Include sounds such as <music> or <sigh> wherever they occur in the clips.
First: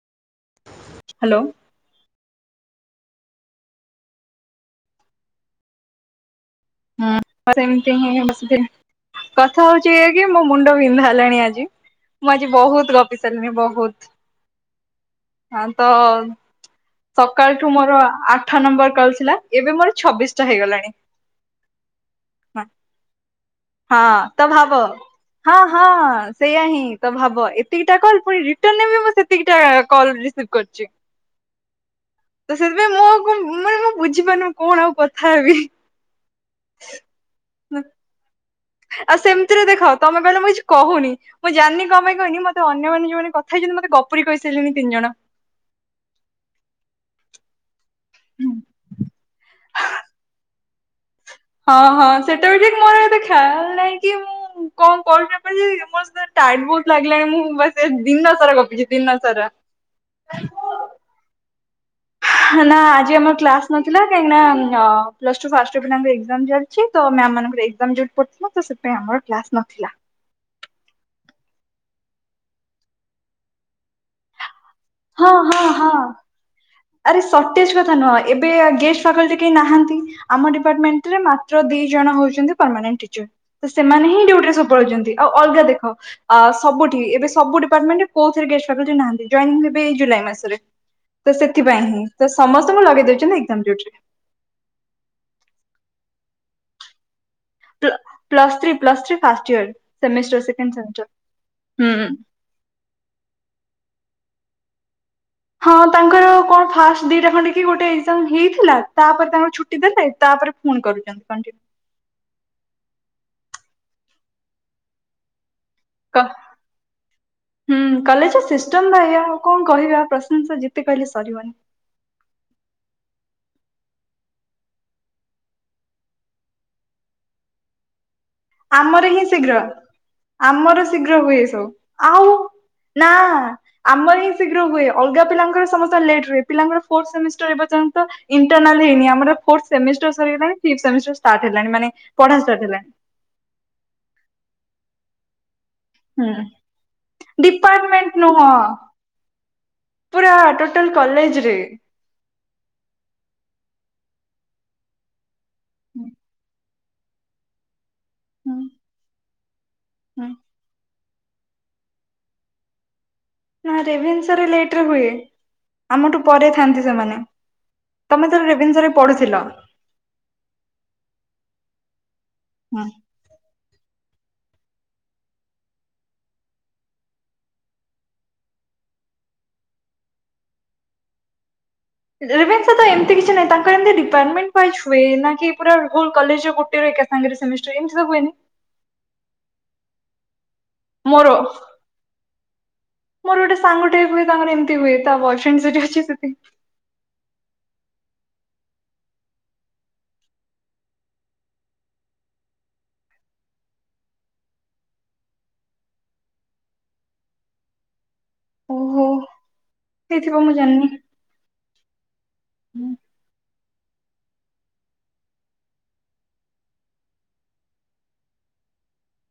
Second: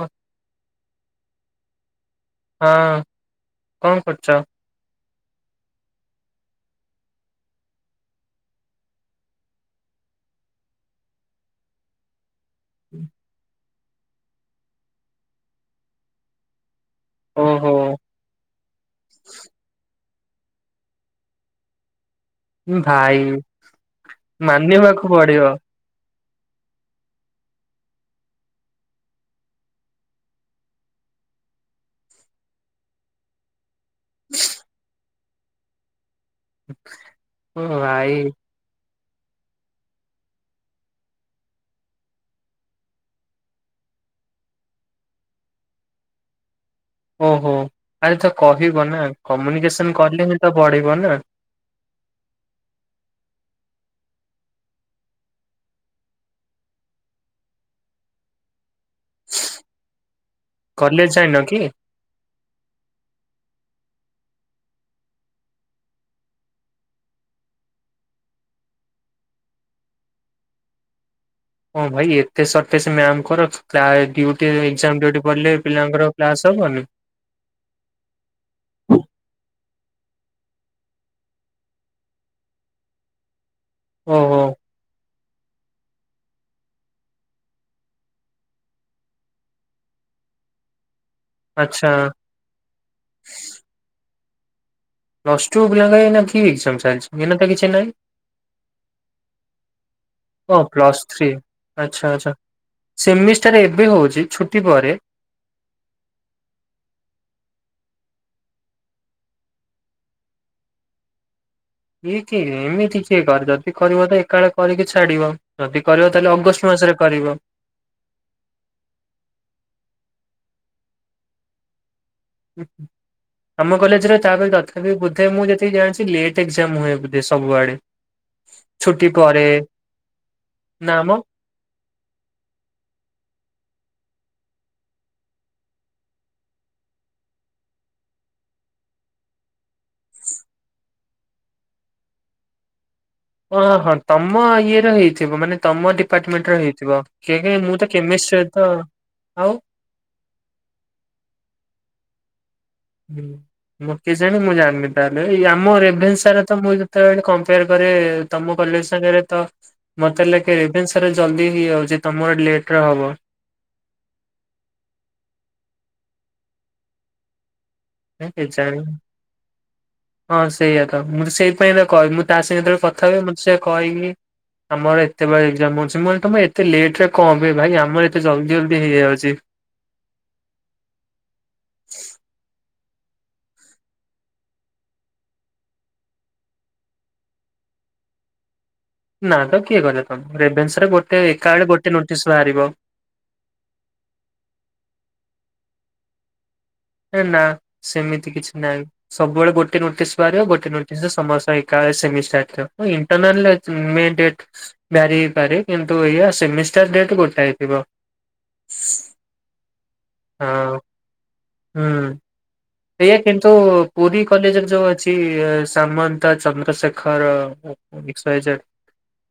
ହଁ। ହ୍ୟାଲୋ। ହଁ, କଣ କରୁଛ? ହୁଁ, ଘରେ ଏମିତି ହିଁ ବସିଥିଲି। କଥା ହଉଛି ଏଇଆ କି ମୋ ମୁଣ୍ଡ ବିନ୍ଧା ହେଲାଣି ଆଜି। ମୁଁ ଆଜି ବହୁତ ଗପି ସାରିଲିଣି ବହୁତ। ହଁ ତ ଓହୋ ସକାଳଠୁ ମୋର ଆଠ ନମ୍ବର କଲ ଥିଲା। ଏବେ ମୋର ଛବିଶଟା ହେଇଗଲାଣି। ଭାଇ ହଁ, ତ ଭାବ, ମାନିବାକୁ ପଡିବ ହଁ ହଁ ସେଇୟା ହିଁ ତ ଭାବ ଏତିକିଟା କଲ ପୁଣି ରିଟନରେ ବି ମୁଁ ସେତିକି ଟା କଲ ରିସିଭ୍ କରିଛି। ତ ସେଥିପାଇଁ ମୁଁ ଆଉ କଣ ମାନେ କଣ ବୁଝିପାରୁନୁ କଣ ଆଉ କଥା ହେବି? ଓ ଭାଇ ଆଉ ସେମିତିରେ ଦେଖ ତମେ କହିଲ ମୁଁ କିଛି କହୁନି ମୁଁ ଜାଣିନି କଣ ପାଇଁ କହିନି ମତେ ଅନ୍ୟମାନେ ଯୋଉମାନେ କଥା ହେଇଛନ୍ତି। ମତେ ଗପୁରି କହିସାଇଲେଣି ତିନି ଜଣ। ଓହୋ ଆରେ ତ କହିବ ନା। କମ୍ୟୁନିକେସନ କରିଲେ ହିଁ ତ ବଢିବ ନା ହଁ ହଁ ସେଟା ବି ଠିକ୍, ମୋର ଏତେ ଖ୍ୟାଲ୍ ନାହିଁ କି ମୁଁ କଣ କହିବି <unintelligible> ମୋତ ଟାଇମ୍ ବହୁତ ଲାଗିଲାଣି, ମୁଁ ବା ସେ ଦିନ ସାରା ଗପିଛି ଦିନ ସାରା କଲେଜ୍ ଯାଇନ କି? ନା ଆଜି ଆମର କ୍ଲାସ ନଥିଲା, କାହିଁକିନା ଅ ପ୍ଲସ ଟୁ ଫାଷ୍ଟ ୟିଅର୍ ପିଲାଙ୍କ ଏଗ୍ଜାମ୍ ଚା ଅଛି ତ ମ୍ୟାମ୍ ମାନଙ୍କର ଏଗ୍ଜାମ୍ ଡ୍ୟୁଟି ପଡିଥିଲା ତ ସେଥିପାଇଁ ଆମର କ୍ଲାସ ନଥିଲା ହଁ ଭାଇ ଏତେ ସର୍ଟେଜ୍ ମ୍ୟାମ୍ ଙ୍କର କା ଡ୍ୟୁ କି ଏଗ୍ଜାମ୍ ଡ୍ୟୁଟି ହଁ ପଡିଲେ, ହଁ ହଁ। ପିଲାଙ୍କର କ୍ଲାସ ହବନି ଆରେ ସଟେଜ କଥା ନୁହଁ ଏବେ ଗେଷ୍ଟ ଫାକଲ୍ଟି କେହି ନାହାନ୍ତି ଆମ ଡିପାର୍ଟମେଣ୍ଟ ରେ ମାତ୍ର ଦି ଜଣ ହଉଛନ୍ତି ପରମାନେଣ୍ଟ ଟିଚର ତ ସେମାନେ ହିଁ ଓହୋ ଡିଉଟିରେ ସବୁବେଳେ ରହୁଛନ୍ତି ଆଉ ଅଲଗା ଦେଖ ସବୁଠି ଏବେ ସବୁଡିପାର୍ଟମେଣ୍ଟ କୋଉ ଥିରେ ଗେଷ୍ଟତାବିଲିଟି ନାହାନ୍ତି ଜୋଇନିଙ୍ଗ ଇ ହି ଜୁଲାଇ ମାସରେ ତ ସେଥିପାଇଁ ଆଚ୍ଛା। ହିଁ ତ ସମସ୍ତଙ୍କୁ ଲଗେଇ ଦଉଛନ୍ତିରେ ଲଗେଇ ଦେଉଛନ୍ତି ଏକ୍ଜାମ ଡିଉଟି ରେ। ପ୍ଲସ ଟ୍ୱ ପିଲାଙ୍କର ଏ ନିକା କି ଏକ୍ଜାମ ଚାଲିଛି? ଏ ନିକା ତ କିଛି ନାହିଁ। ପ୍ଲ three plus three first year semester ଓ ସେକଣ୍ଡ ପ୍ଲସ ସେମିଷ୍ଟର ଥ୍ରୀ। ହୁଁ ଆଚ୍ଛା ଆଚ୍ଛା ସେମିଷ୍ଟାର ଏବେ ହଉଛି ଛୁଟି ପରେ ହଁ ତାଙ୍କର କଣ ଫାଷ୍ଟ ଦିଟା ଖଣ୍ଡେ କି ଗୋଟେ ଏଜାମ ହେଇଥିଲା ତାପରେ ତାଙ୍କର ଛୁଟି ଦେଲେ ତାପରେ ଫୋନ୍ କଲେ କଣ୍ <unintelligible> ଇଏ କି ଏମିତି କିଏ କରେ ଯଦି କରିବ ତ ଏକା ବେଳେକରିକି ଛାଡିବ ଯଦି କରିବ ତାହେଲେ ଅଗଷ୍ଟ ମାସରେ କରିବ ହୁଁ କଲେଜ ସିଷ୍ଟମ ବା ଏଆଉ କଣ କହିବା ପ୍ରଶଂସା ଯେତେ କହିଲେ ସରିବନି ହୁଁ ଆମ କଲେଜରେ ତାପ ତଥାପି ବୁଧେ ମୁଁ ଯେତିକି ଜାଣିଛି ଲେଟ୍ ଏକ୍ଜାମ ହୁଏ ବୁଧେ ସବୁଆଡେ ଛୁଟି ଆମର ହିଁ ପରେ ଶୀଘ୍ର ଆମର ନାମ ଶୀଘ୍ର ହୁଏ ସବୁ ଆଉ ନା ଆମର ହିଁ ଶୀଘ୍ର ହୁଏ ଅଲଗା ପିଲାଙ୍କର ସମସ୍ତେ ଲେଟ୍ ରୁହେ ପିଲାଙ୍କର ଫୋର୍ଥ ସେମିଷ୍ଟର ଏର୍ଯ୍ୟନ୍ତ ଇଣ୍ଟରନାଲ ହେଇନି ଆମର ଫୋର୍ଥ ସେମିଷ୍ଟାର ସରିଗଲାଣି ଫିଫ୍ଟସେମିଷ୍ଟାର ଷ୍ଟାର୍ଟ ହେଲାଣି ମାନେ ପଢା ସରିଗଲାଣି ଓ ହଁ ତମ ଇଏ ର ହେଇଥିବ ମାନେ ତମ ହୁଁ ଦିପାର୍ଟମେଣ୍ଟ ହେଇଥିବ କେଜାଣି ମୁଁ ତ ଡିପାର୍ଟମେଣ୍ଟ ନୁହଁ କେମିଷ୍ଟ୍ରି ତ ଆଉ ପୁରା ଟୋଟାଲ କଲେଜ ରେ ମୁଁ କି ଜାଣ ମୁଁ ଜାଣିନି ତାହେଲେ ଏଇ ଆମ ହୁଁ ରେଭେସ୍ବା ରେ ତ ମୁଁ ତ ଏଠି କମ୍ପେୟାର କରେ ତମ କଲେଜ ସାଙ୍ଗରେ ତ ହୁଁ ମତେ ଲାଗେ ରେଭେଶ୍ଵା ରେ ଜଲ୍ଦି ହେଇଯାଉଛି ତମର ଲେଟରେ ହବ ନା ରେଭେଶ୍ଵା ରେ ଲେଟରେ ହୁଏ ଆମଠୁ ପରେ ଥାନ୍ତି ସେମାନେ ତମେ ତ କେଜାଣି ରେଭେନ୍ସାରେ ପଢୁଥିଲ। ହଁ ସେଇଆ ତ ମୁଁ ସେଇଥିପାଇଁ ତ କହେ ମୁ ତା ସହିତ ଯେତେବେଳେ ହୁଁ କଥାହୁଏ ମତେ ସେ କହିକି ଆମର ଏତେବେଳେ ଏକ୍ଜାମ ହେଉଛି ମୁଁ କହିଲି ତମର ଏତେ ଲେଟରେ କଣ ପାଇଁ ଭାଇ ଆମର ଏତେ ଜଲଦି ଜଲ୍ଦି ହେଇଯାଉଛି ରେଭେଶ୍ଵା ତ ଏମିତି କିଛି ନାହିଁ ତାଙ୍କର ଏମିତି ଡିପାର୍ଟମେଣ୍ଟ ୱାଇଜ୍ ହୁଏ ନା କି ପୁରା ହୋଲ କଲେଜର ଗୋଟେର ଏକ ସାଙ୍ଗରେ ସେମିଷ୍ଟର ଏମିତି ତ ହୁଏନି ନା ତ କିଏ କହିଲା ତମକୁ ରେଭେନ୍ସ ରେ ଗୋଟେ ମୋର ଏକା ବଳେ ଗୋଟେ ନୋଟିସ୍ ବାହାରିବ ମୋର ଗୋଟେ ସାଙ୍ଗଟେ କୁହେ ତାଙ୍କର ଏମତି ହୁଏ ତା ବୟଫ୍ରେଣ୍ଡ ସେଠି ଅଛି ସେଥିପାଇଁ ଏ ନାଁ ସେମିତି କିଛି ନାହିଁ ସବୁବେଳେ ଗୋଟେ ନୋଟିସ ବାହାରିବ ଗୋଟେ ନୋଟିସ ରେ ସମସ୍ତ ଏକାବେଳେ ସେମିଷ୍ଟାର ଏତେରକ ଇଁ। ଇଣ୍ଟେରନାଲ ରେ ମେ ଡେଟ ବାରି ହେଇପାରେ କିନ୍ତୁ ଏଇଆ ସେମିଷ୍ଟାର ଡେଟ ଗୋଟେ ହେଇଥିବ ଓହୋ ହେଇଥିବ ମୁଁ ହଁ ଜାଣିନି। ହୁଁ <inaudible> ଇଏ କିନ୍ତୁ ପୁରୀ କଲେଜରେ ଯୋଉ ଅଛି Samanta Chandrasekhar X Y Z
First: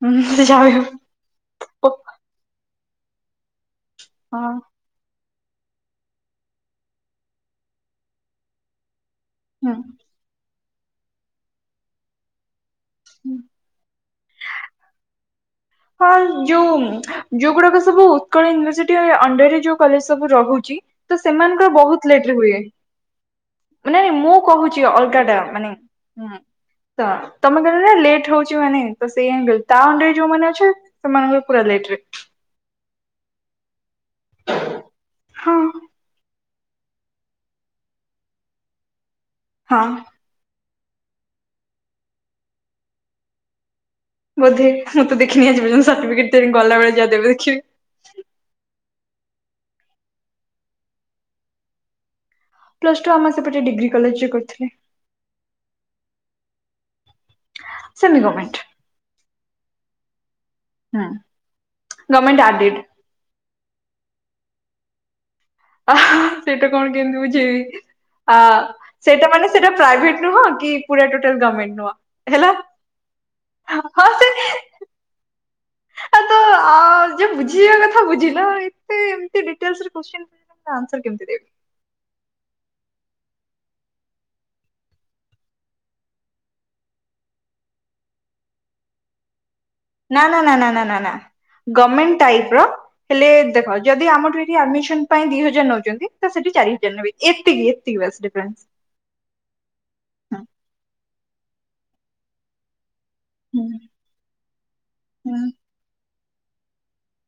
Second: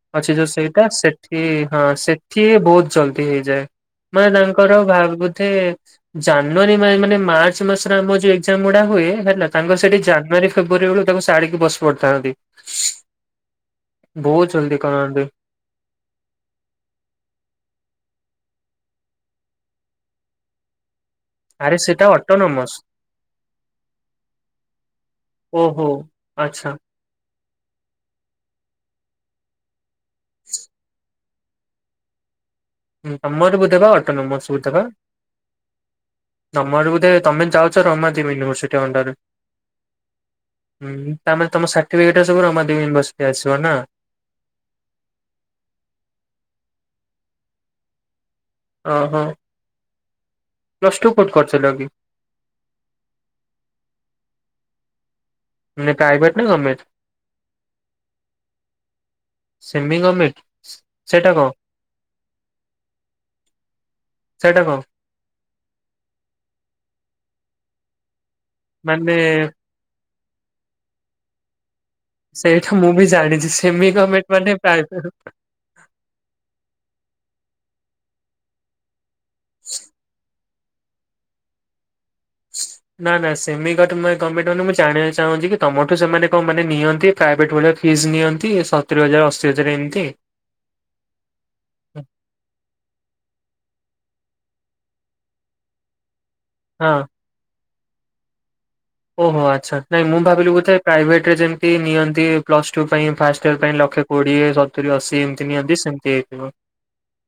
ହୁଁ ଅଛି ସେ ଯୋଉ ଯାହା ବି ସେଇଟା ସେ ସେ ହଁ ହଉ ସେଠି ବହୁତ ଜଲ୍ଦି ହେଇଯାଏ ମାନେ ହଁ ତାଙ୍କର ଭା ହେ ଜାନୁଆରୀ ମା ମାନେ ମାର୍ଚ୍ଚ ମାସରେ ଆମର ଯଉ ଏକ୍ଜାମ ଗୁଡା ହୁଏ ହେଲା ତାଙ୍କର ସେଠି ହୁଁ। ଜାନୁଆରୀ ଫେବୃୟାରୀ ବେଳୁ ତାକୁ ସାଡିକି ବସି ପଡିଥାନ୍ତି। ହୁଁ। ବହୁତ୍ ଜଲ୍ଦି କରନ୍ତି। ହଁ ଜୁମ୍ ଯୋଉ ଗୁଡ଼ାକ ସବୁ ଉତ୍କଳ ୟୁନିଭରସିଟି ଅଣ୍ଡରରେ ଯୋଉ କଲେଜ ସବୁ ରହୁଚି। ତ ଆରେ ସେମାନଙ୍କର ସେଟା ବହୁତ ଲେଟ୍ ରେ ହୁଏ। ଅଟୋନମସ୍ ମାନେ ମୁଁ କହୁଛି ଅଲଗା ଟା ମାନେ ଓହୋ ହୁଁ। ଆଚ୍ଛା। ତ ତମେ କହିଲ ନା ଲେଟ୍ ହଉଚ ମାନେ ତ ସେଇଆ ହିଁ କହିଲି ତା ଅଣ୍ଡରେ ଯୋଉ ମାନେ ଅଛ୍ ଛି ସେମାନଙ୍କ ପୁରା ଲେଟ୍ ରେ। ତମର ବୋଧେ ପା ଅଟୋନମସ୍ ହୁ ଥିବ। ହଁ ତମ ଆଡୁ ବୋଧେ ତମେ ଚାହୁଁଚ ରମାଦେବୀ ୟୁନଭରସିଟି ଅଣ୍ଡରେ। ହଁ। ହୁଁ ତା ମାନେ ତମ ସାର୍ଟିଫିକେଟ ଟା ସବୁ ରମାଦେବୀ ୟୁନଭରସିଟି ଆସିବ ନା? ବୋଧେ ମୁଁ ତ ଦେଖିନି ଆଜି ପର୍ଯ୍ୟନ୍ତ ସାର୍ଟିଫିକେଟ ତେଣିକି ଗଲାବେଳେ ଯା ଦେବେ ଦେଖିବି। ଅ ହଁ। ପ୍ଲସ୍ ଟୁ କୋଉଠି କରୁଥିଲ କି? ପ୍ଲସ ଟୁ ଆମ ସେପଟେ ଡିଗ୍ରୀ କଲେଜରେ କରିଥିଲି। ମାନେ ପ୍ରାଇଭେଟ୍ ନା government? Semi government. Semi government? ହୁଁ ଗମେଣ୍ଟ ଆଡିଟ୍। ସେଇଟା କଣ? ଆହା ସେଇଟା କଣ କେମିତି ବୁଝେଇବି? ଆ ସେଇଟା ମାନେ ସେଇଟା ପ୍ରାଇଭେଟ ନୁହଁ କି ପୁରା ଟୋଟଲ ଗର୍ମେଣ୍ଟ ନୁହଁ। ହେଲା। ସେଇଟା ମୁଁ ବି ଜାଣିଛି। ସେମି ହଁ ସେ ଗର୍ମେଣ୍ଟ ମାନେ ପ୍ରାଇଭେଟ୍ ଆ ତ ଅ ଯିଏ ବୁଝିବା କଥା ବୁଝିଲ ଏତେ ଏମିତି ଡିଟେଲସ୍ ରେ କୋଶ୍ଚିନ ତା ଆନ୍ସର କେମିତି ଦେବି? ନା ନା ସେମି ଗଟ ମା ଗମେଣ୍ଟ ମାନେ ମୁଁ ଜାଣିବା ଚାହୁଁଛି କି ତମଠୁ ସେମାନେ କଣ ମାନେ ନିଅନ୍ତି? ପ୍ରାଇଭେଟ୍ ଭଳିଆ ଫିସ ନିଅନ୍ତି ସତୁରି ହଜାର ଅଶୀ ହଜାର ଏମିତି। ନ ନା ନା ନା ନା ନା ନା ଗଭର୍ମେଣ୍ଟ ଟାଇପ୍ ର ହେଲେ ଦେଖ ଯଦି ଆମଠୁ ଏଠି ଆଡ଼ମିଶନ ପାଇଁ ଦି ହଜାର ନଉଛନ୍ତି। ତ ସେଠି ଚାରି ହଜାର ହଁ ନେବେ ଏତିକି, ଏତିକି ବାସ୍ ଡିଫ୍ରେନ୍ସ। ଓହୋ ଆଚ୍ଛା। ନାଇଁ ମୁଁ ଭାବିଲି ବୋଧେ ପ୍ରାଇଭେଟରେ ଯେମିତି ନିଅନ୍ତି ପ୍ଲସ ଟୁ ପାଇଁ ଫାଷ୍ଟ ଇୟର ହୁଁ ପାଇଁ ଲକ୍ଷେ କୋଡି଼ଏ ସତୁରି ଅଶୀ ହୁଁ ଏମିତି ନିଅନ୍ତି ସେମିତି ହେଇଥିବ।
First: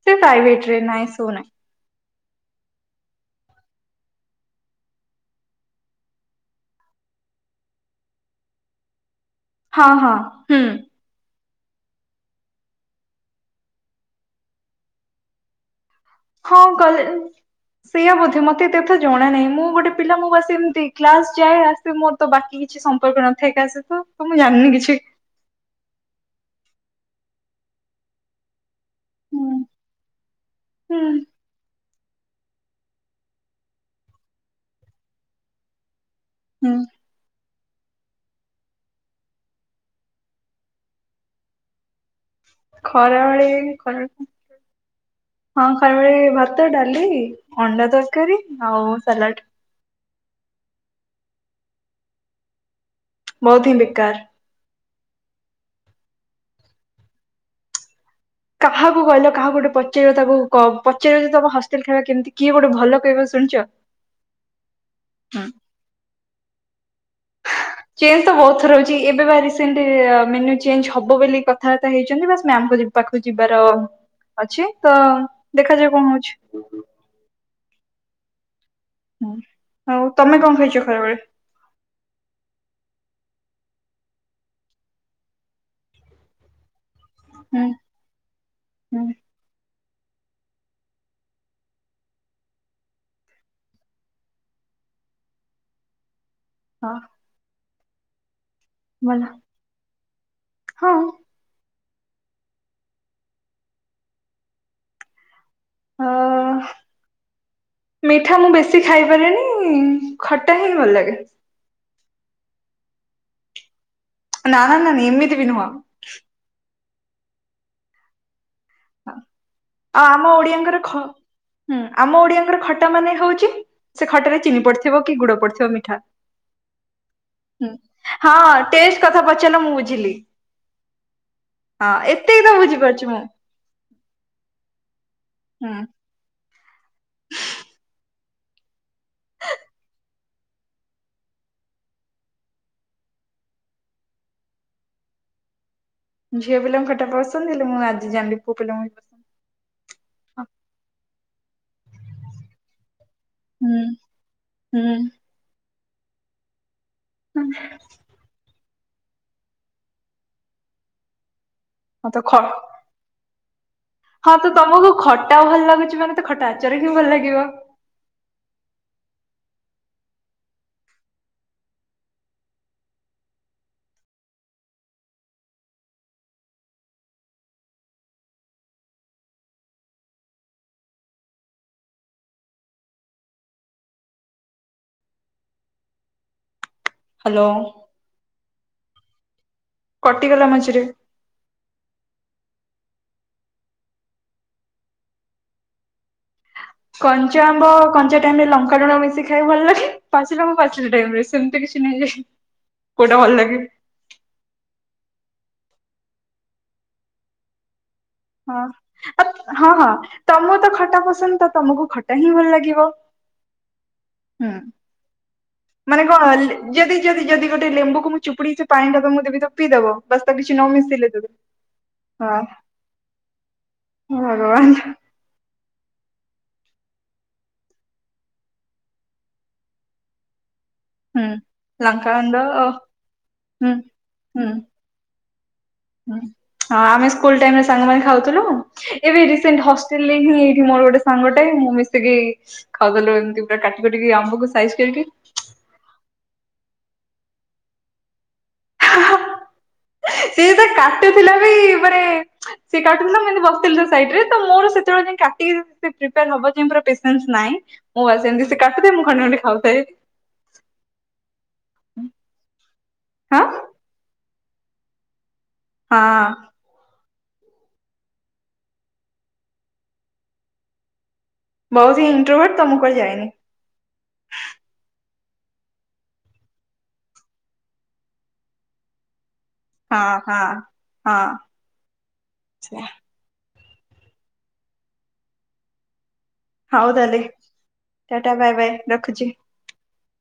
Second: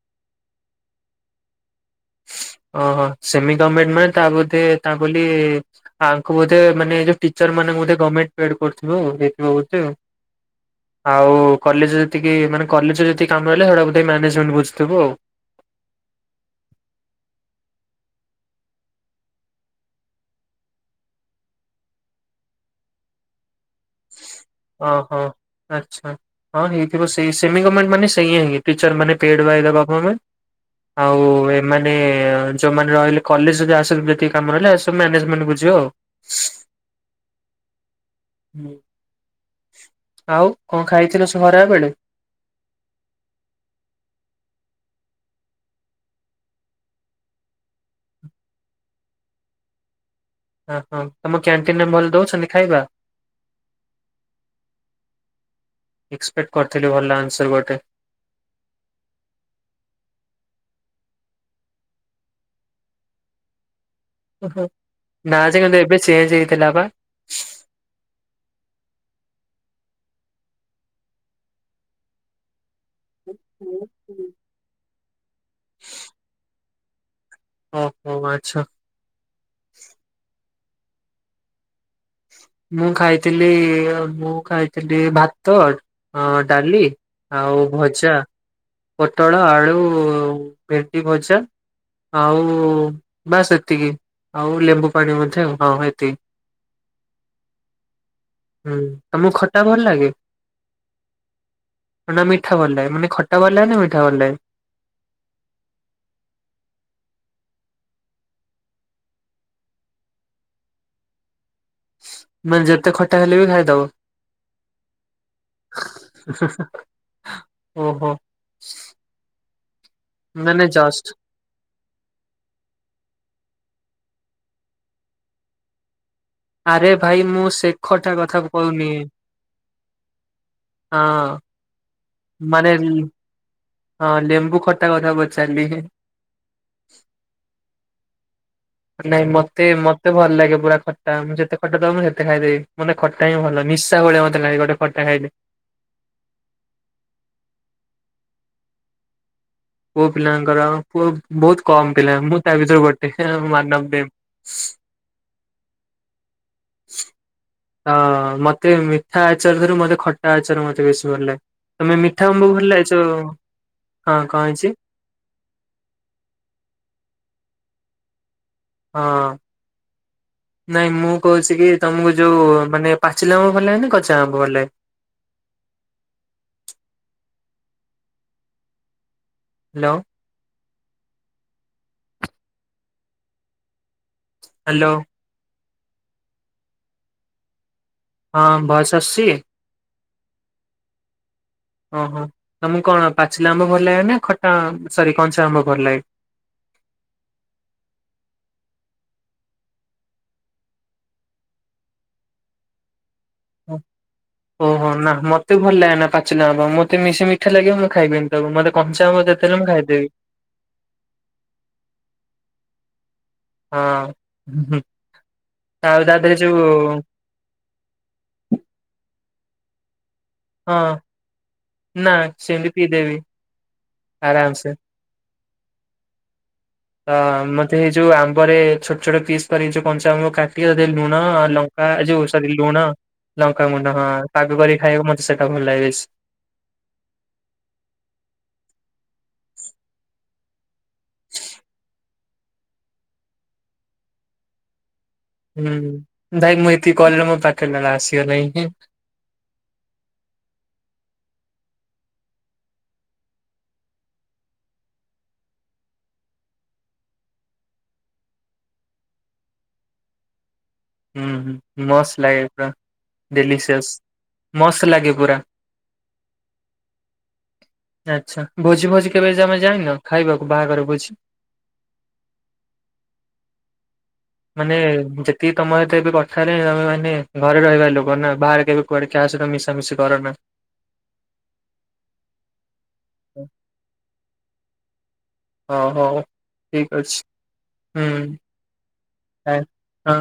ସେ ପ୍ରାଇଭେଟ ନାଁ ଏସବୁ ନାହିଁ। ଓହୋ ସେମି ଗର୍ମେଣ୍ଟ ମାନେ ତା ବୋଧେ ତା ବୋଲି ଆଙ୍କୁ ବୋଧେ ମାନେ ଯୋଉ ଟିଚର ମାନଙ୍କୁ ବୋଧେ ଗର୍ମେଣ୍ଟ ପେଡ୍ କରୁଥିବା ଆଉ। ହେ ହେଇଥିବ ବୋଧେ ହଁ ଆଉ। ହଁ ହୁଁ ଆଉ କଲେଜ ରେ ଯେତିକି ମାନେ କଲେଜ ରେ ଯେତିକି କାମ ହେଲେ ସେଗୁଡା ବୋଧେ ମ୍ୟାନେଜମେଣ୍ଟ ବୁଝୁଥିବ ଆଉ। ହଁ କଲେଜ ସେଇଆ ବୋଧେ ମତେ ଏତେ କଥା ଜଣା ନାହିଁ। ମୁଁ ଗୋଟେ ପିଲା ମୁଁ ବାସ୍ ଏମିତି କ୍ଲାସ ଯାଏ ଆସେ ମୋର ତ ବାକି କିଛି ସମ୍ପର୍କ ନଥାଏ କାହା ସହିତ। ତ ମୁଁ ଜାଣିନି କିଛି। ଓହୋ। ଆଚ୍ଛା ହଁ ହେଇଥିବ ସେଇ ସେମି ଗର୍ମେଣ୍ଟ ମାନେ ସେଇଆ ହିଁ ଟିଚର ମାନେ ପେଡ୍ ହୁଁ ବଇ ଦେବାକୁ ଆମେ। ହୁଁ ଆଉ ମାନେ ଯୋଉମାନେ ରହିଲେ କଲେଜ ରେ ଆଉ ସବୁ ତିକ କାମ ରହିଲା ଏ ସବୁ ମାନେଜମାନେ ବୁଛିବ ଆଉ। ହୁଁ ହୁଁ। ଆଉ କଣ ଖାଇଥିଲୁ ସ ଖରା ବେଳେ ଖରାବେଳେ କଣ ହଁ ଖରାବେଳେ ଭାତ ଡାଲି ଅଣ୍ଡା ତରକାରୀ ଆଉ ସାଲାଡ଼ ଓ ହଁ ତମ କ୍ୟାଣ୍ଟିନ ରେ ଭଲ ଦଉଛନ୍ତି ଖାଇବା ବହୁତ ହିଁ ବେକାର ଏକ୍ସପେକ୍ଟ କରିଥିଲୁ ଭଲ ଆନ୍ସର ଗୋଟେ କାହାକୁ କହିଲ କାହାକୁ ଗୋଟେ ପଚାରିବ ତାକୁ ପଚାରିବ ଯେ ତମ ହଷ୍ଟେଲ ଖାଇବା କେମିତି କିଏ ଗୋଟେ ଭଲ କହିବ ଶୁଣିଛ ଓହୋ ନା ସେ କିନ୍ତୁ ଏବେ ଚେଞ୍ଜ ହେଇଥିଲା ପା ଚେଞ୍ଜ ତ ବହୁତ ଥର ରହୁଛି ଏବେ ବା ରିସେଣ୍ଟ ମେନୁ ଚେଞ୍ଜ ହବ ବୋଲି କଥାବାର୍ତା ହେଇଛନ୍ତି ବାସ୍ ମ୍ୟାମ୍ କୁ ଯିବ ପାଖକୁ ଯିବାର ଅଛି ତ ଦେଖାଯାଉ କଣ ହଉଛି ହୁଁ ହୁଁ ହଁ ଓହୋ ଆଚ୍ଛା ହୁଁ ହଉ ତମେ କଣ ଖାଇଛ ଖରାବେଳେ ମୁଁ ଖାଇଥିଲି ମୁଁ ଖାଇଥିଲି ଭାତ ଡାଲି ଆଉ ହୁଁ ଭଜା ହୁଁ ପୋଟଳ ଆଳୁ ଭେଣ୍ଡି ଭଜା ଆଉ ଵାସ୍ ଏତିକି ଆଉ ଲେମ୍ବୁ ପାଣି ମଧ୍ୟ ହଁ ଏତିକି ହଁ ହୁଁ ଭଲ ତମକୁ ଖଟା ଭଲ ଲାଗେ ହଁ। ନା ମିଠା ଭଲ ଲାଗେ ମାନେ ଖଟା ଭଲ ଲାଗେ ନା ମିଠା ଭଲ ଲାଗେ ଅ ମିଠା ମୁଁ ବେଶୀ ଖାଇପାରେନି ଖଟା ହିଁ ଭଲ ଲାଗେ ମାନେ ଯେତେ ଖଟା ହେଲେ ବି ଖାଇଦବ ନାଁ ନାଁ ନାନି ଏମିତି ବି ନୁହଁ ଓହୋ ହଉ ଆଉ ଆମ ମାନେ ଓଡିଆଙ୍କର ଖ ଜଷ୍ଟ ହୁଁ ଆମ ଓଡିଆଙ୍କର ଖଟା ମାନେ ହଉଛି ସେ ଖଟାରେ ଚିନି ପଡିଥିବ କି ଗୁଡ ପଡିଥିବ ମିଠା ଆରେ ଭାଇ ମୁଁ ହୁଁ ସେ ଖଟା କଥା ହଁ କହୁନି ଟେଷ୍ଟ କଥା ପଚାରିଲ ମୁଁ ବୁଝିଲି ହଁ ହଁ ଏ ମାନେ ହଁ ଲେମ୍ବୁ ଖଟା କଥା ପଚାରିଲି ହୁଁ ନାଇଁ ମତେ ମତେ ଭଲ ଲାଗେ ପୁରା ଖଟା ମୁଁ ଯେତେ ଖଟା ଦବ ମୁଁ ସେତେ ଖାଇଦେବି ମତେ ଖ କାଇଁ ଭଲ ନିଶା ଭଳିଆ ମତେ ଲାଗେ ଗୋଟେ ଖଟା ଖାଇଲେ ଝିଅ ପିଲାଙ୍କୁ ଖଟା ପସନ୍ଦ ହେଲେ ମୁଁ ଆଜି ଯାଣିଲି ପୁଅ ପିଲାଙ୍କୁ ବି ପସ ପୁଅ ପିଲାଙ୍କର ପୁଅ ବହୁତ କମ ପିଲା ମୁଁ ତା ଭିତରୁ ଗୋଟେ ହୁଁ ମାନବ ଦେଵ ହୁଁ ହଁ ମତେ ମିଠା ଆଚାରରୁ ମତେ ଖଟା ଆଚାର ମତେ ବେଶୀ ଭଲ ଲାଗେ ତମେ ହଁ ତ ମିଠା ଖ ଆମ୍ବ ଭଲାଇଚ ହଁ ତ ତମକୁ ଖଟା ଭଲ ଲାଗୁଛି ମାନେ ତ ଖଟା ଆଚର ହିଁ ଭଲ ଲାଗିବ ହଁ ନାଇଁ ମୁଁ କହୁଛି କି ତମକୁ ଯୋଉ ମାନେ ପାଚିଲା ଆମ୍ବ ଭଲ ଲାଗେ ନା କଞ୍ଚା ଆମ୍ବ ଭଲ ଲାଗେ ହ୍ୟାଲୋ ହ୍ୟାଲୋ ହ୍ୟାଲୋ ହଁ ଭଏସ ଆସୁଛି କଟିଗଲା ମଝିରେ ଓହୋ ତମକୁ କଣ ପାଚିଲା ଆମ୍ବ ଭଲ ଲାଗେ ନା ଖଟା ସରି କଞ୍ଚା ଆମ୍ବ ଭଲ ଲାଗେ କଞ୍ଚା ଆମ୍ବ କଞ୍ଚା ଟାଇମ ରେ ଲଙ୍କା ଲୁଣ ମିଶି ଖାଇ ଭଲ ଲାଗେ ପାଚିଲ ଆମ୍ବ ପାଚିଲା ଟାଇମ ରେ ସେମିତି କିଛି ନାହିଁ ଯେ କୋଉଟା ଭଲ ଲାଗେ ଓହୋ ନା ମତେ ଭଲ ଲାଗେନା ପାଚିଲା ଆମ୍ବ ମତେ ବେଶୀ ମିଠା ଲାଗିବ ମୁଁ ତାକୁ ଖାଇବିିନି। ତାକୁ ହଁ ମତେ କଞ୍ଚା ଆମ୍ବ ଆଉ ଯେତେ ଦେଲେ ହଁ ମୁଁ ହଁ ଖାଇଦେବି। ତମକୁ ତ ଖଟା ପସନ୍ଦ ତ ତମକୁ ଖଟା ହିଁ ଭଲ ଲାଗିବ। ହୁଁ ଆଉ ମାନେ ତା କଣ ଦେହରେ ଯୋଉ ଯଦି ଯଦି- ଯଦି ଗୋଟେ ଲେମ୍ବୁକୁ ମୁଁ ଚୁପୁଡିକି ସେ ପାଣି ଉରା ମୁଁ ଦେବି ତମେ ପିଇଦବ। ବାସ୍ ତା କିଛି ହଁ ନମିଶିଲେ ଯଦି ନା ହଁ। ସେମିତି ପିଇଦେବି ଆରାମ ଭଗବାନ ସେ। ଅଁ ମତେ ଏ ଯୋଉ ଆମ୍ବରେ ଛୋଟ ଛୋଟ ପିସ୍ କରିକି ଯୋଉ କଞ୍ଚା ଆମ୍ବ କା କି ଯଦି ଲୁଣ ହୁଁ ଲଙ୍କା ଯୋଉ ଲଙ୍କାଗୁଣ୍ଡ ସରି ଓ ଲୁଣ ଲଙ୍କା ହୁଁ ଗୁଣ୍ଡ ହଁ ହୁଁ ପାଗ କରି ଖାଇବାକୁ ମ ସେଟା ଭଲ ଲାଗିଛି। ହୁଁ ହଁ ଆମେ ସ୍କୁଲ ଟାଇମରେ ସାଙ୍ଗମାନେ ଖାଉଥିଲୁ ଏବେ ରିସେଣ୍ଟ ହଷ୍ଟେଲରେ ହିଁ ଏଇଠି ମୋର ଗୋଟେ ସାଙ୍ଗଟେ ମୁଁ ମିଶିକି ଖାଉଥିଲୁ ଏମିତି ପୁରା କାଟି କାଟିକି ଆମ୍ବକୁ ସାଇଜି କରିକି। ହୁଁ ଭାଇ ମୁଁ ଏତିକି କହିଲି ମୋ ପାଖରେ ତାହେଲେ ଆସିବ ନାହିଁ କି। କରିକି ସିଏ ତ କାଟୁଥିଲା ବି ପରେ ସେ କାଟୁଥିଲା ମୁଁ ଏଇଠି ବସିଥିଲି ତା ସାଇଟିରେ ତ ମୋର ସେତେବେଳେ ଯାଏଁ କାଟିକି ଏତେ ପ୍ରିପାୟର ହବା ଯାଏ ପୁରା ପେଶେନ୍ସ ନାହଁ। ମୁଁ ଆସିବା ଯାଏ ସେ କାଟୁ ଥାଏ। ମୁଁ ଖଣ୍ଡେ ଖଣ୍ଡେ ଖାଉଥାଏ। ହୁଁ ମସ୍ତ ଲାଗେ ପୁରା ହଁ ଡେଲିସିଅସ୍ ମସ୍ତ ଲାଗେ ପୁରା। ହଁ ଆଚ୍ଛା ଭୋଜି ଭୋଜି କେବେ ଜମା ଯାଇନ ଖାଇବାକୁ ବାହାଘର ଭୋଜି। ବହୁତ ଇଣ୍ଟୁଭେର୍ଟ ତ ମୁଁ କୁଆଡ଼େ ଯାଏନି। ମାନେ ଯେତିକି ତମ ସହିତ ଏବେ କଥା ହେଲିଣି ତମେ ମାନେ ଘରେ ରହିବ ଲୋକ ନା ବାହାରେ କେବେ କୁଆଡ଼େ କାହା ସହିତ ମିଶି ହଁ ହଁ ହଁ ହ ଓ ହଉ ହଉ ଠିକ୍ ଅଛି। ତାହେଲେ ହୁଁ ଟାଟା ବାଏ ବାଏ ରଖୁଛି। ଆଁ ହଁ